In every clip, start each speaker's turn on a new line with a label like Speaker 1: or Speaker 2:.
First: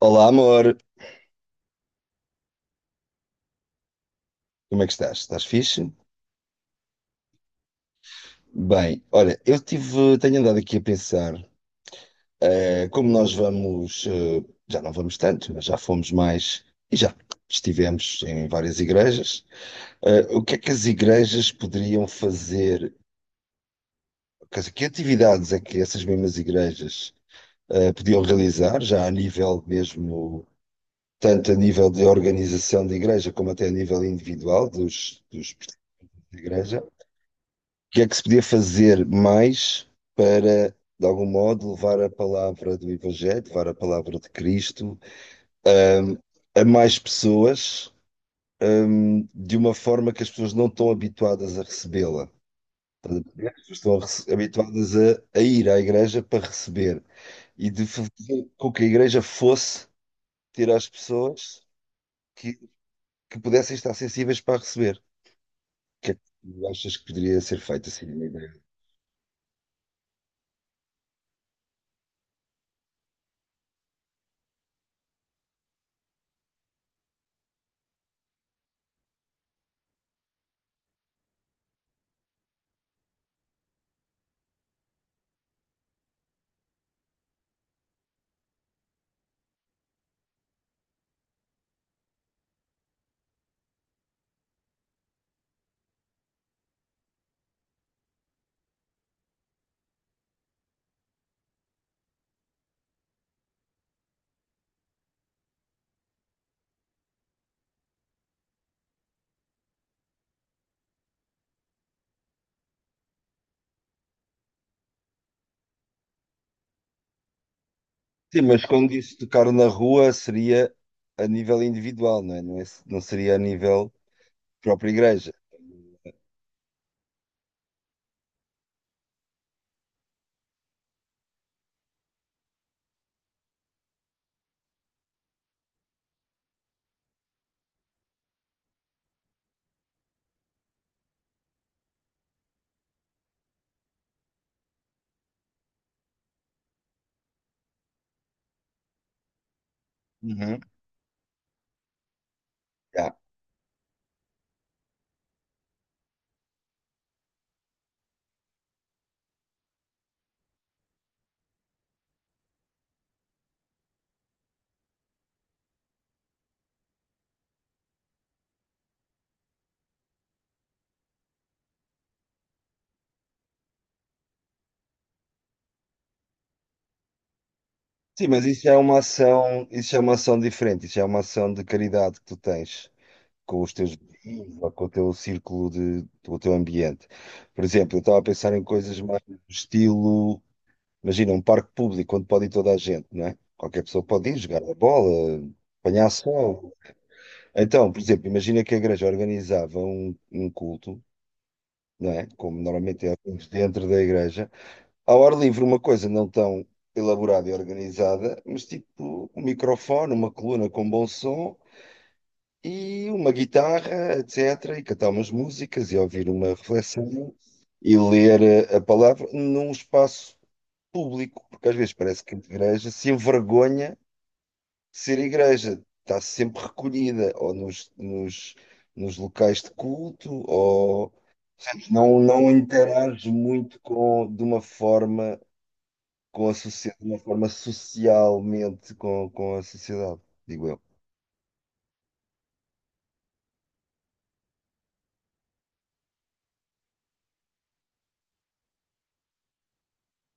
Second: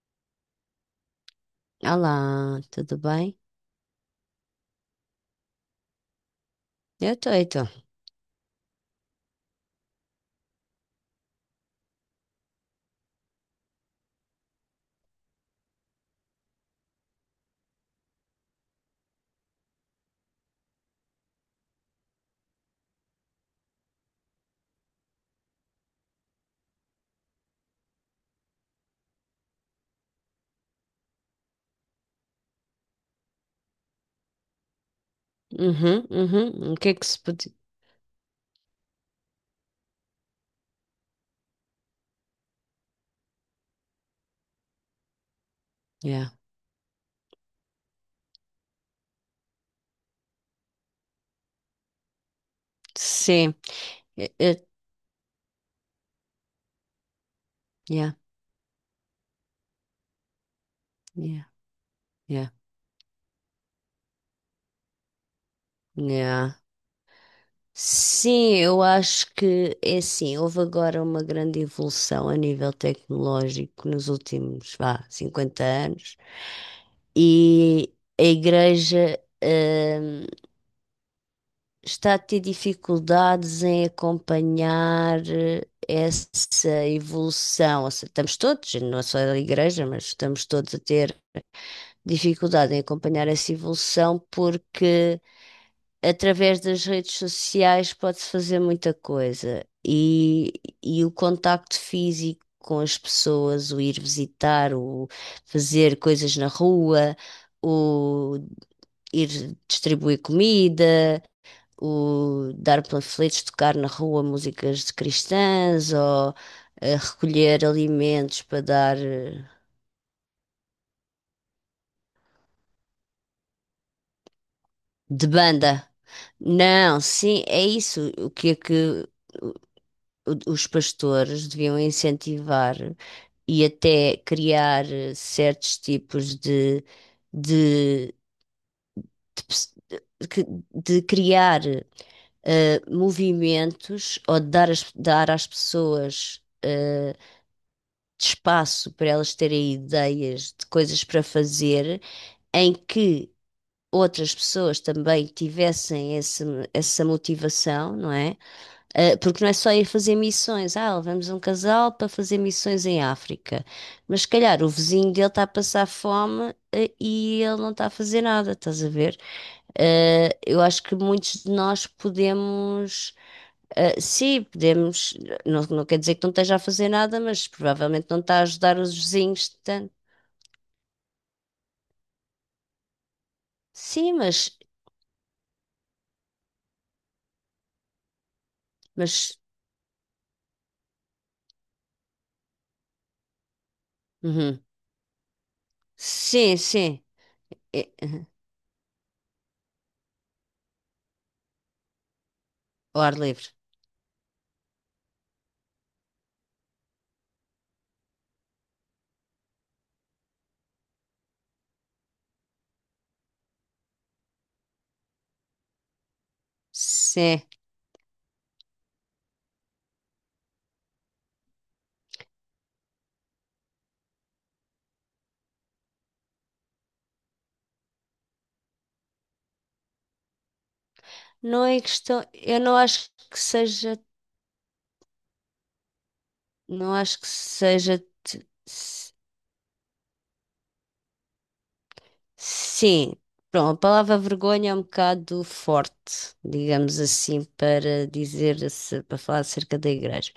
Speaker 1: Olá, amor.
Speaker 2: Olá, tudo bem?
Speaker 1: Como é que estás? Estás fixe?
Speaker 2: Eu tô.
Speaker 1: Bem, olha, tenho andado aqui a pensar, como nós vamos, já não vamos tanto, mas já fomos mais e já estivemos em várias igrejas. O que é que as igrejas poderiam fazer? Quer dizer, que atividades é que essas mesmas igrejas podiam realizar, já a nível mesmo, tanto a nível de organização de igreja como até a nível individual dos participantes
Speaker 2: Uhum,
Speaker 1: da
Speaker 2: uhum. O
Speaker 1: igreja?
Speaker 2: que é que se pode...
Speaker 1: O que é que se podia fazer mais para, de algum modo, levar a palavra do Evangelho, levar a palavra de Cristo, hum,
Speaker 2: Yeah.
Speaker 1: a mais pessoas, de uma forma que as pessoas não estão habituadas a recebê-la?
Speaker 2: Sim.
Speaker 1: As pessoas
Speaker 2: Eh, eh,
Speaker 1: habituadas a ir à igreja para receber e de
Speaker 2: Yeah,
Speaker 1: fazer com que a igreja fosse ter às
Speaker 2: yeah,
Speaker 1: pessoas
Speaker 2: yeah,
Speaker 1: que, que pudessem estar sensíveis para receber. O que é que
Speaker 2: yeah.
Speaker 1: tu achas que poderia ser feito assim?
Speaker 2: Sim, eu acho que é assim, houve agora uma grande evolução a nível tecnológico nos últimos, vá, 50 anos. E a igreja, hum, está a ter dificuldades em acompanhar essa evolução. Ou seja, estamos todos, não é só a igreja, mas estamos todos a ter dificuldade em acompanhar essa evolução porque através das redes sociais pode-se fazer muita coisa e o contacto físico. Com as pessoas, o ir visitar, o fazer coisas na rua, o ir distribuir comida, o dar panfletos, tocar na rua músicas de cristãs ou recolher alimentos
Speaker 1: Sim,
Speaker 2: para
Speaker 1: mas quando
Speaker 2: dar
Speaker 1: dizes tocar na rua seria a nível individual, não é? Não seria a nível própria
Speaker 2: de
Speaker 1: igreja.
Speaker 2: banda. Não, sim, é isso. O que é que o- os pastores deviam incentivar e até criar certos tipos de, de pes- de- que- de criar movimentos ou de dar, dar às pessoas, de espaço para elas terem ideias
Speaker 1: Uhum.
Speaker 2: de coisas para fazer, em
Speaker 1: Já.
Speaker 2: que outras pessoas também tivessem esse, essa motivação, não é? Porque não é só ir fazer missões. Levamos um casal para fazer missões em África. Mas se calhar o vizinho dele está a passar fome, e ele não está a fazer nada, estás a ver? Eu acho que muitos de nós podemos sim, podemos, não, não quer dizer que não esteja a fazer nada, mas provavelmente não
Speaker 1: Sim,
Speaker 2: está a
Speaker 1: mas isso é
Speaker 2: ajudar os
Speaker 1: uma
Speaker 2: vizinhos
Speaker 1: ação,
Speaker 2: tanto.
Speaker 1: isso é uma ação diferente, isso é uma ação de caridade que tu tens com os teus
Speaker 2: Sim,
Speaker 1: vizinhos ou com o teu círculo com o teu ambiente. Por exemplo, eu estava a pensar em coisas mais do
Speaker 2: mas,
Speaker 1: estilo, imagina, um parque público onde pode ir toda a gente, não é? Qualquer pessoa pode ir
Speaker 2: uhum.
Speaker 1: jogar a bola, apanhar
Speaker 2: Sim,
Speaker 1: sol.
Speaker 2: sim, é,
Speaker 1: Então, por
Speaker 2: uhum.
Speaker 1: exemplo, imagina que a igreja organizava um culto, não é? Como
Speaker 2: Ao
Speaker 1: normalmente
Speaker 2: ar
Speaker 1: é feito
Speaker 2: livre.
Speaker 1: dentro da igreja. Ao ar livre, uma coisa não tão elaborada e organizada, mas tipo um microfone, uma coluna com bom som e uma guitarra, etc. E cantar umas músicas e ouvir uma reflexão
Speaker 2: Sim,
Speaker 1: e ler a palavra num espaço público, porque às vezes parece que a igreja se envergonha ser igreja, está sempre recolhida ou nos locais de culto ou
Speaker 2: não é
Speaker 1: portanto,
Speaker 2: questão,
Speaker 1: não
Speaker 2: eu não acho
Speaker 1: interage
Speaker 2: que
Speaker 1: muito
Speaker 2: seja,
Speaker 1: com, de uma forma com a
Speaker 2: não
Speaker 1: sociedade, de uma
Speaker 2: acho que
Speaker 1: forma
Speaker 2: seja,
Speaker 1: socialmente com a sociedade, digo eu.
Speaker 2: sim, pronto, a palavra vergonha é um bocado forte, digamos assim, para dizer, para falar acerca da igreja.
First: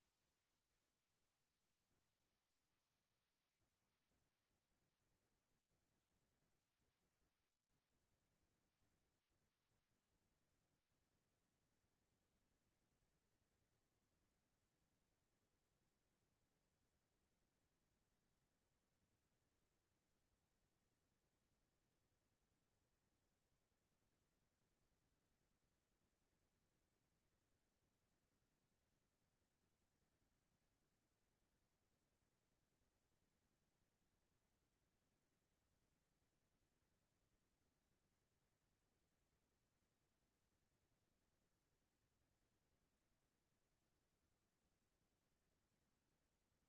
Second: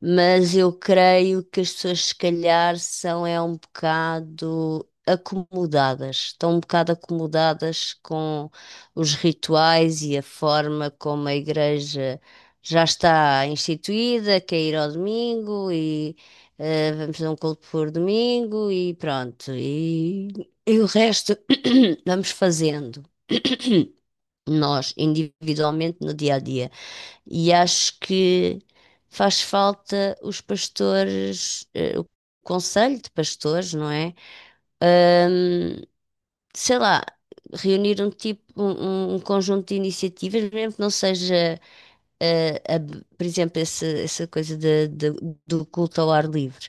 Speaker 2: Mas eu creio que as pessoas, se calhar, são é um bocado acomodadas, estão um bocado acomodadas com os rituais e a forma como a igreja já está instituída, que é ir ao domingo e vamos a um culto por domingo e pronto. E o resto vamos fazendo nós individualmente no dia a dia. E acho que faz falta os pastores, o conselho de pastores, não é? Ahm, Sei lá, reunir um tipo, um conjunto de iniciativas, mesmo que não seja eh, a- por exemplo, essa coisa do culto ao ar livre.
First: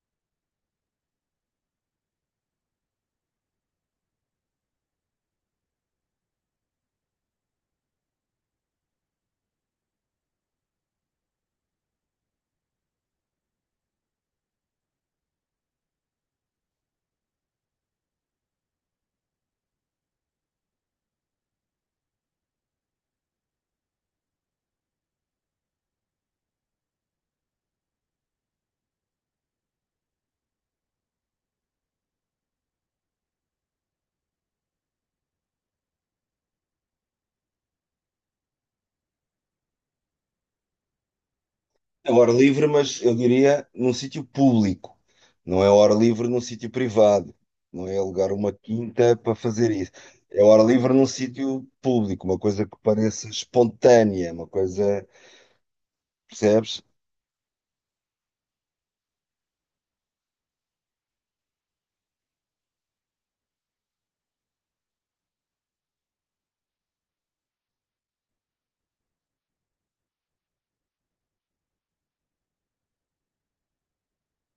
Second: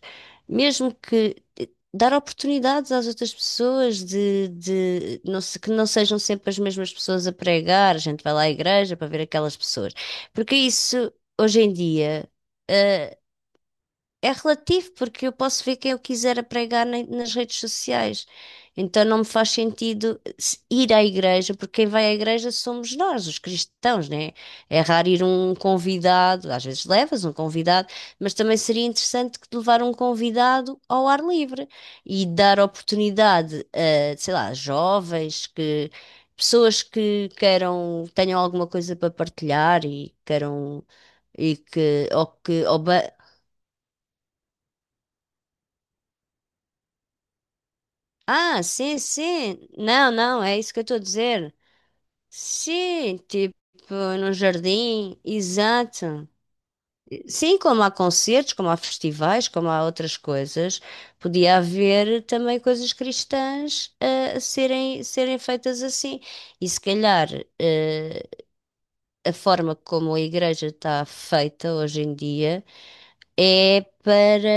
Speaker 2: Mesmo que dar oportunidades às outras pessoas de, que não sejam sempre as mesmas pessoas a pregar, a gente vai lá à igreja para ver aquelas pessoas. Porque isso, hoje em dia, eh, é relativo, porque eu posso ver quem eu quiser a pregar nas redes sociais. Então não me faz sentido ir à igreja, porque quem vai à igreja somos nós, os cristãos, né? É raro ir um convidado, às vezes levas um convidado, mas também seria interessante que te levar um convidado ao ar livre e dar oportunidade a, sei lá, jovens que. Pessoas que queiram, tenham alguma coisa para partilhar e queiram e que
Speaker 1: É
Speaker 2: ou
Speaker 1: hora
Speaker 2: que
Speaker 1: livre, mas eu diria num sítio público. Não é hora livre num sítio privado. Não é alugar uma
Speaker 2: ah, sim,
Speaker 1: quinta para
Speaker 2: sim.
Speaker 1: fazer isso.
Speaker 2: Não,
Speaker 1: É
Speaker 2: não, é
Speaker 1: hora
Speaker 2: isso que eu
Speaker 1: livre
Speaker 2: estou a
Speaker 1: num
Speaker 2: dizer.
Speaker 1: sítio público, uma coisa que
Speaker 2: Sim,
Speaker 1: pareça
Speaker 2: tipo,
Speaker 1: espontânea,
Speaker 2: no
Speaker 1: uma coisa,
Speaker 2: jardim, exato.
Speaker 1: percebes?
Speaker 2: Sim, como há concertos, como há festivais, como há outras coisas, podia haver também coisas cristãs a serem feitas assim. E se calhar eh, a forma como a igreja está feita hoje em dia é para.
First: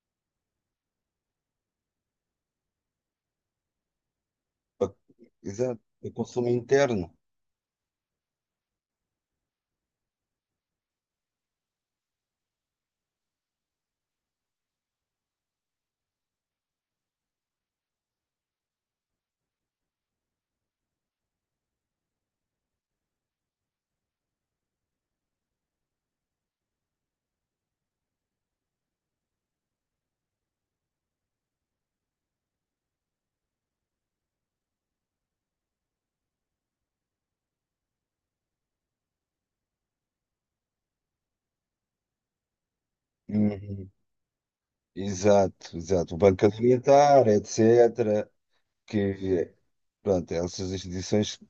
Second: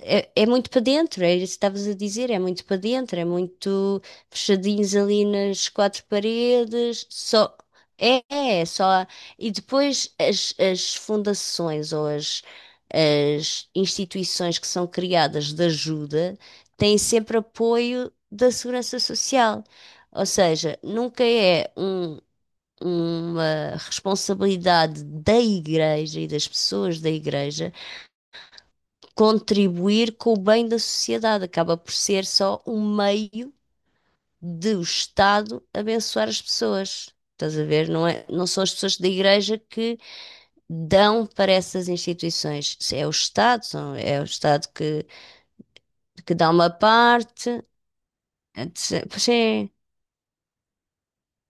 Speaker 2: É, é muito para dentro, é isso que estavas a dizer, é muito para dentro, é muito fechadinhos ali nas
Speaker 1: Exato,
Speaker 2: quatro
Speaker 1: o consumo interno.
Speaker 2: paredes, só. É só. E depois as, as fundações ou as instituições que são criadas de ajuda têm sempre apoio da Segurança Social. Ou seja, nunca é um- uma responsabilidade da igreja e das pessoas da igreja contribuir com o bem da sociedade. Acaba por ser só um meio de o Estado abençoar as pessoas. Estás a ver? Não é, não são as pessoas da igreja que dão para essas instituições. É o Estado,
Speaker 1: Uhum.
Speaker 2: é o Estado
Speaker 1: Exato, exato. O
Speaker 2: que
Speaker 1: Banco
Speaker 2: dá uma
Speaker 1: Alimentar,
Speaker 2: parte.
Speaker 1: etc.
Speaker 2: Pois
Speaker 1: Que,
Speaker 2: é,
Speaker 1: pronto, essas instituições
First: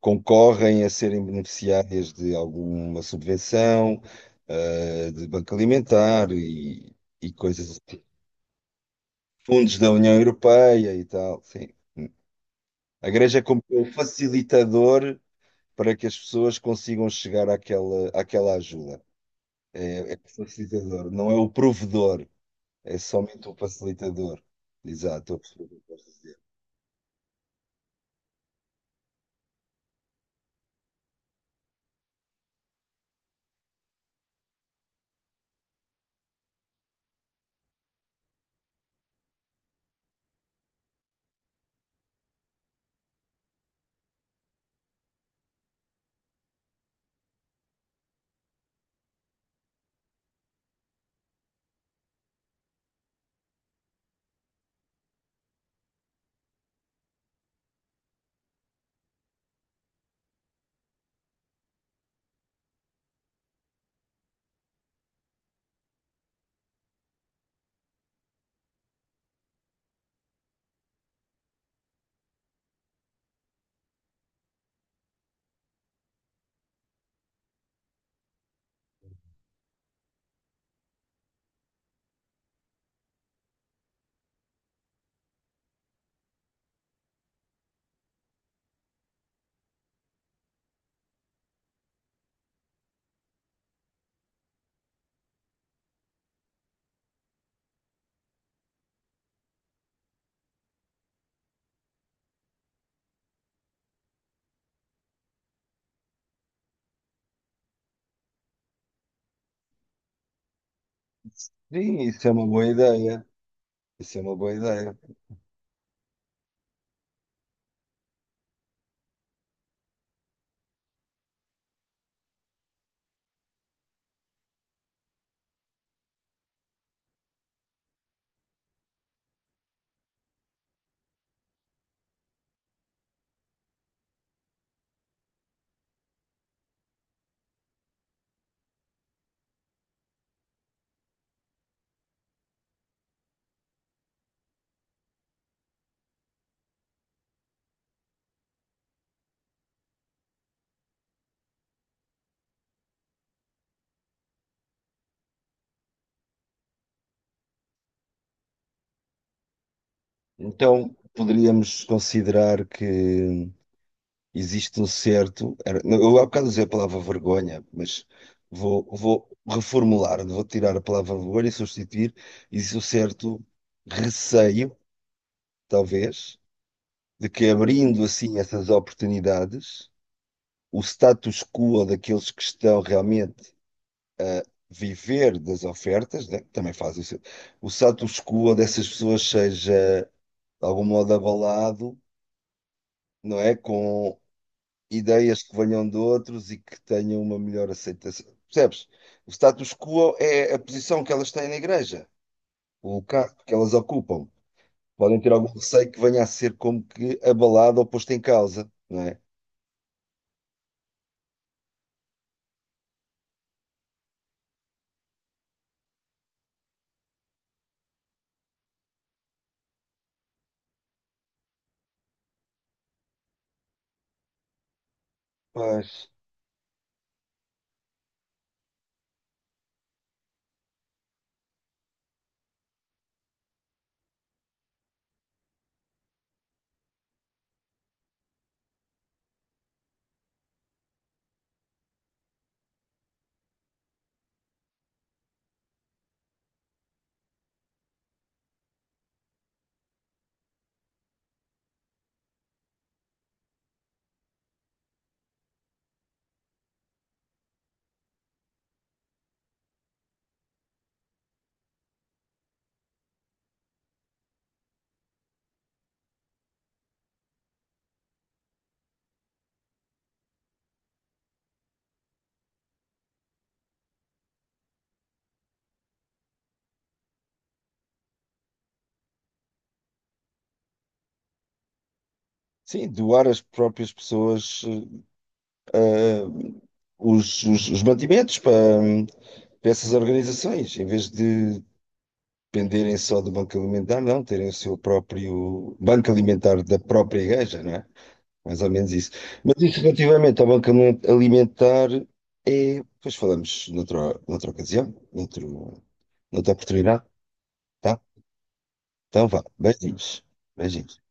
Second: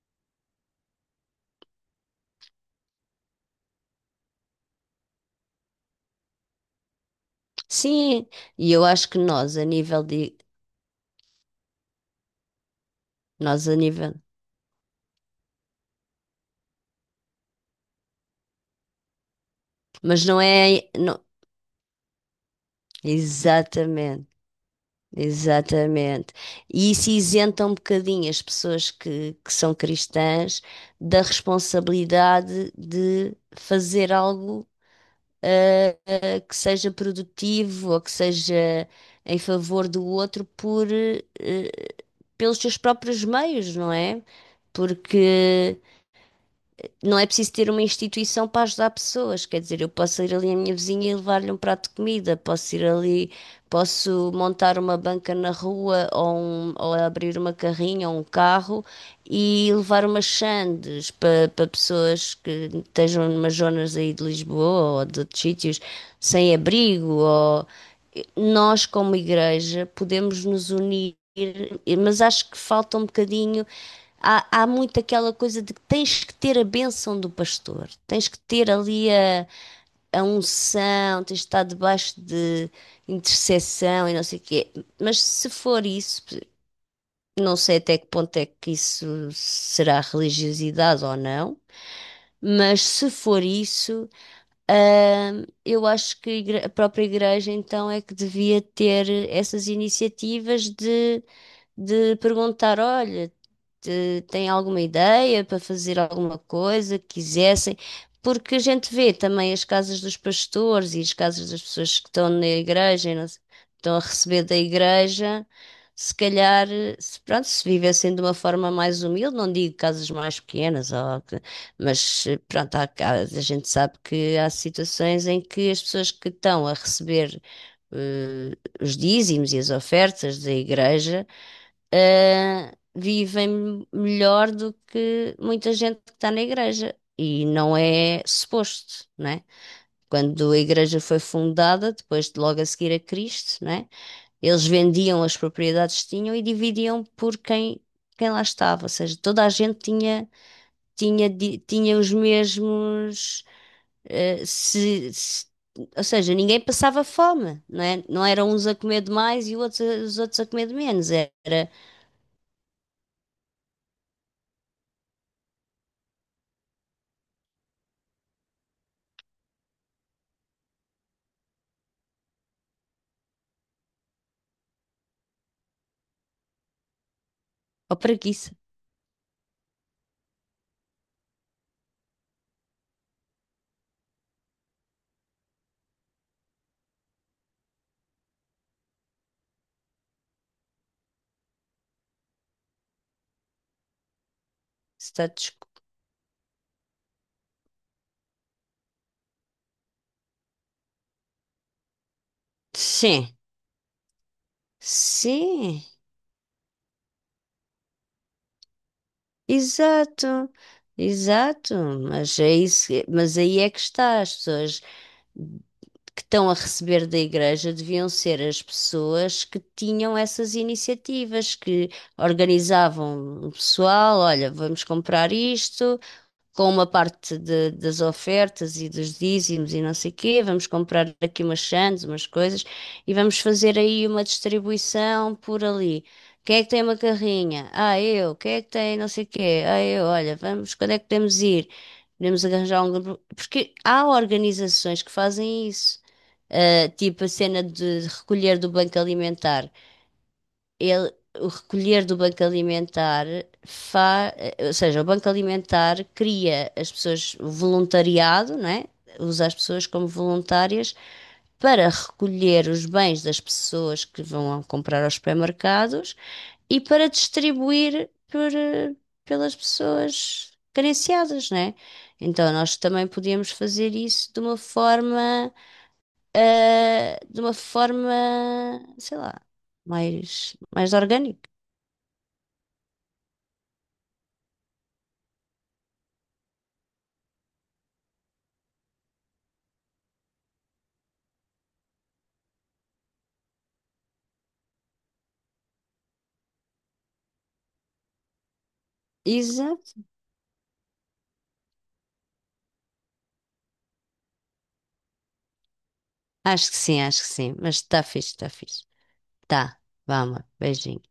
Speaker 1: concorrem a serem beneficiárias de alguma subvenção, ah, de Banco Alimentar e coisas, assim.
Speaker 2: sim. E eu acho que nós, a
Speaker 1: Fundos da
Speaker 2: nível
Speaker 1: União
Speaker 2: de.
Speaker 1: Europeia e tal. Sim. A Igreja é como
Speaker 2: Nós, a
Speaker 1: o
Speaker 2: nível.
Speaker 1: facilitador para que as pessoas consigam chegar àquela ajuda. É, é
Speaker 2: Mas não é.
Speaker 1: facilitador,
Speaker 2: Não,
Speaker 1: não é o provedor. É somente o
Speaker 2: exatamente.
Speaker 1: facilitador. Exato, estou a perceber o que estás a
Speaker 2: Exatamente.
Speaker 1: dizer.
Speaker 2: E isso isenta um bocadinho as pessoas que são cristãs da responsabilidade de fazer algo ah, que seja produtivo ou que seja em favor do outro por, pelos seus próprios meios, não é? Porque não é preciso ter uma instituição para ajudar pessoas. Quer dizer, eu posso ir ali à minha vizinha e levar-lhe um prato de comida, posso ir ali, posso montar uma banca na rua ou, ou abrir uma carrinha ou um carro e levar umas sandes para pessoas que estejam numas zonas aí de Lisboa ou de outros sítios sem abrigo ou nós, como igreja, podemos nos unir, mas acho que falta um bocadinho. Há, há muito aquela coisa de que tens que ter a bênção do pastor, tens que ter ali a unção, tens de estar debaixo de intercessão e não sei o quê. Mas se for isso, não sei até que ponto é que isso será religiosidade ou não, mas se for isso, eu acho que a própria igreja então é que devia ter essas iniciativas de perguntar, olha têm alguma ideia para fazer alguma coisa que quisessem, porque a gente vê também as casas dos pastores e as casas das
Speaker 1: Sim,
Speaker 2: pessoas que
Speaker 1: isso
Speaker 2: estão
Speaker 1: é uma
Speaker 2: na
Speaker 1: boa
Speaker 2: igreja, e
Speaker 1: ideia.
Speaker 2: estão a
Speaker 1: Isso é uma
Speaker 2: receber
Speaker 1: boa
Speaker 2: da
Speaker 1: ideia.
Speaker 2: igreja. Se calhar, se, pronto, se vivessem de uma forma mais humilde, não digo casas mais pequenas, mas pronto, há, a gente sabe que há situações em que as pessoas que estão a receber os dízimos e as ofertas da igreja vivem melhor do que muita gente que está na igreja. E não é suposto, né? Quando a igreja foi fundada, depois de logo a seguir a Cristo, né? Eles vendiam as propriedades que tinham e dividiam por quem, quem lá estava. Ou seja, toda a gente tinha, tinha, tinha os mesmos, eh, se, se- ou seja, ninguém passava fome, não é? Não eram uns a comer de mais e outros, os outros a comer de
Speaker 1: Então,
Speaker 2: menos. Era,
Speaker 1: poderíamos considerar que existe um certo. Era- não, Eu há bocado usei a palavra vergonha, mas vou reformular, vou tirar a palavra vergonha e substituir. Existe um certo receio, talvez, de que
Speaker 2: ou
Speaker 1: abrindo assim essas oportunidades, o status quo daqueles que estão realmente viver das ofertas, né? Também faz isso. O status quo dessas pessoas seja, de algum modo, abalado, não é? Com
Speaker 2: Está
Speaker 1: ideias que
Speaker 2: discu-
Speaker 1: venham de outros e que tenham uma melhor aceitação. Percebes? O status quo é a posição que elas têm na igreja, o lugar
Speaker 2: sim,
Speaker 1: que elas ocupam. Podem ter algum
Speaker 2: sim,
Speaker 1: receio que venha a ser como que abalado ou posto em causa, não é?
Speaker 2: exato, exato. Mas é isso, mas aí é que está. As pessoas que estão a receber da igreja deviam ser as pessoas que tinham essas iniciativas, que organizavam o pessoal, olha, vamos comprar isto,
Speaker 1: Mas,
Speaker 2: com uma parte das ofertas e dos dízimos e não sei quê. Vamos comprar aqui umas sandes, umas coisas e vamos fazer aí uma distribuição por ali. Quem é que tem uma carrinha? Ah, eu. Quem é que tem não sei quê? Ah, eu. Olha, vamos, quando é que podemos ir? Podemos arranjar um grupo. Porque há organizações que fazem isso. Ah, tipo a cena de recolher do banco alimentar ele, o recolher do banco alimentar fa, ou seja, o banco alimentar cria as pessoas o voluntariado, não é? Usa as pessoas como voluntárias para recolher os bens das pessoas que vão comprar aos supermercados e para distribuir por, pelas pessoas carenciadas, não é? Então nós também podíamos fazer isso de uma forma, eh, de uma forma, sei lá, mais orgânica.
Speaker 1: sim, doar as próprias pessoas eh, os mantimentos para, hum, para essas organizações, em vez de dependerem só do Banco Alimentar, não, terem o seu próprio Banco Alimentar da própria igreja, não é? Mais ou menos isso. Mas isso
Speaker 2: Exato.
Speaker 1: relativamente ao Banco Alimentar é. Depois falamos noutra ocasião, noutra
Speaker 2: Acho que sim,
Speaker 1: oportunidade,
Speaker 2: acho que sim. Mas
Speaker 1: tá?
Speaker 2: está fixe.
Speaker 1: Então vá,
Speaker 2: Tá.
Speaker 1: beijinhos.
Speaker 2: Vamos
Speaker 1: Beijinhos.
Speaker 2: beijinho.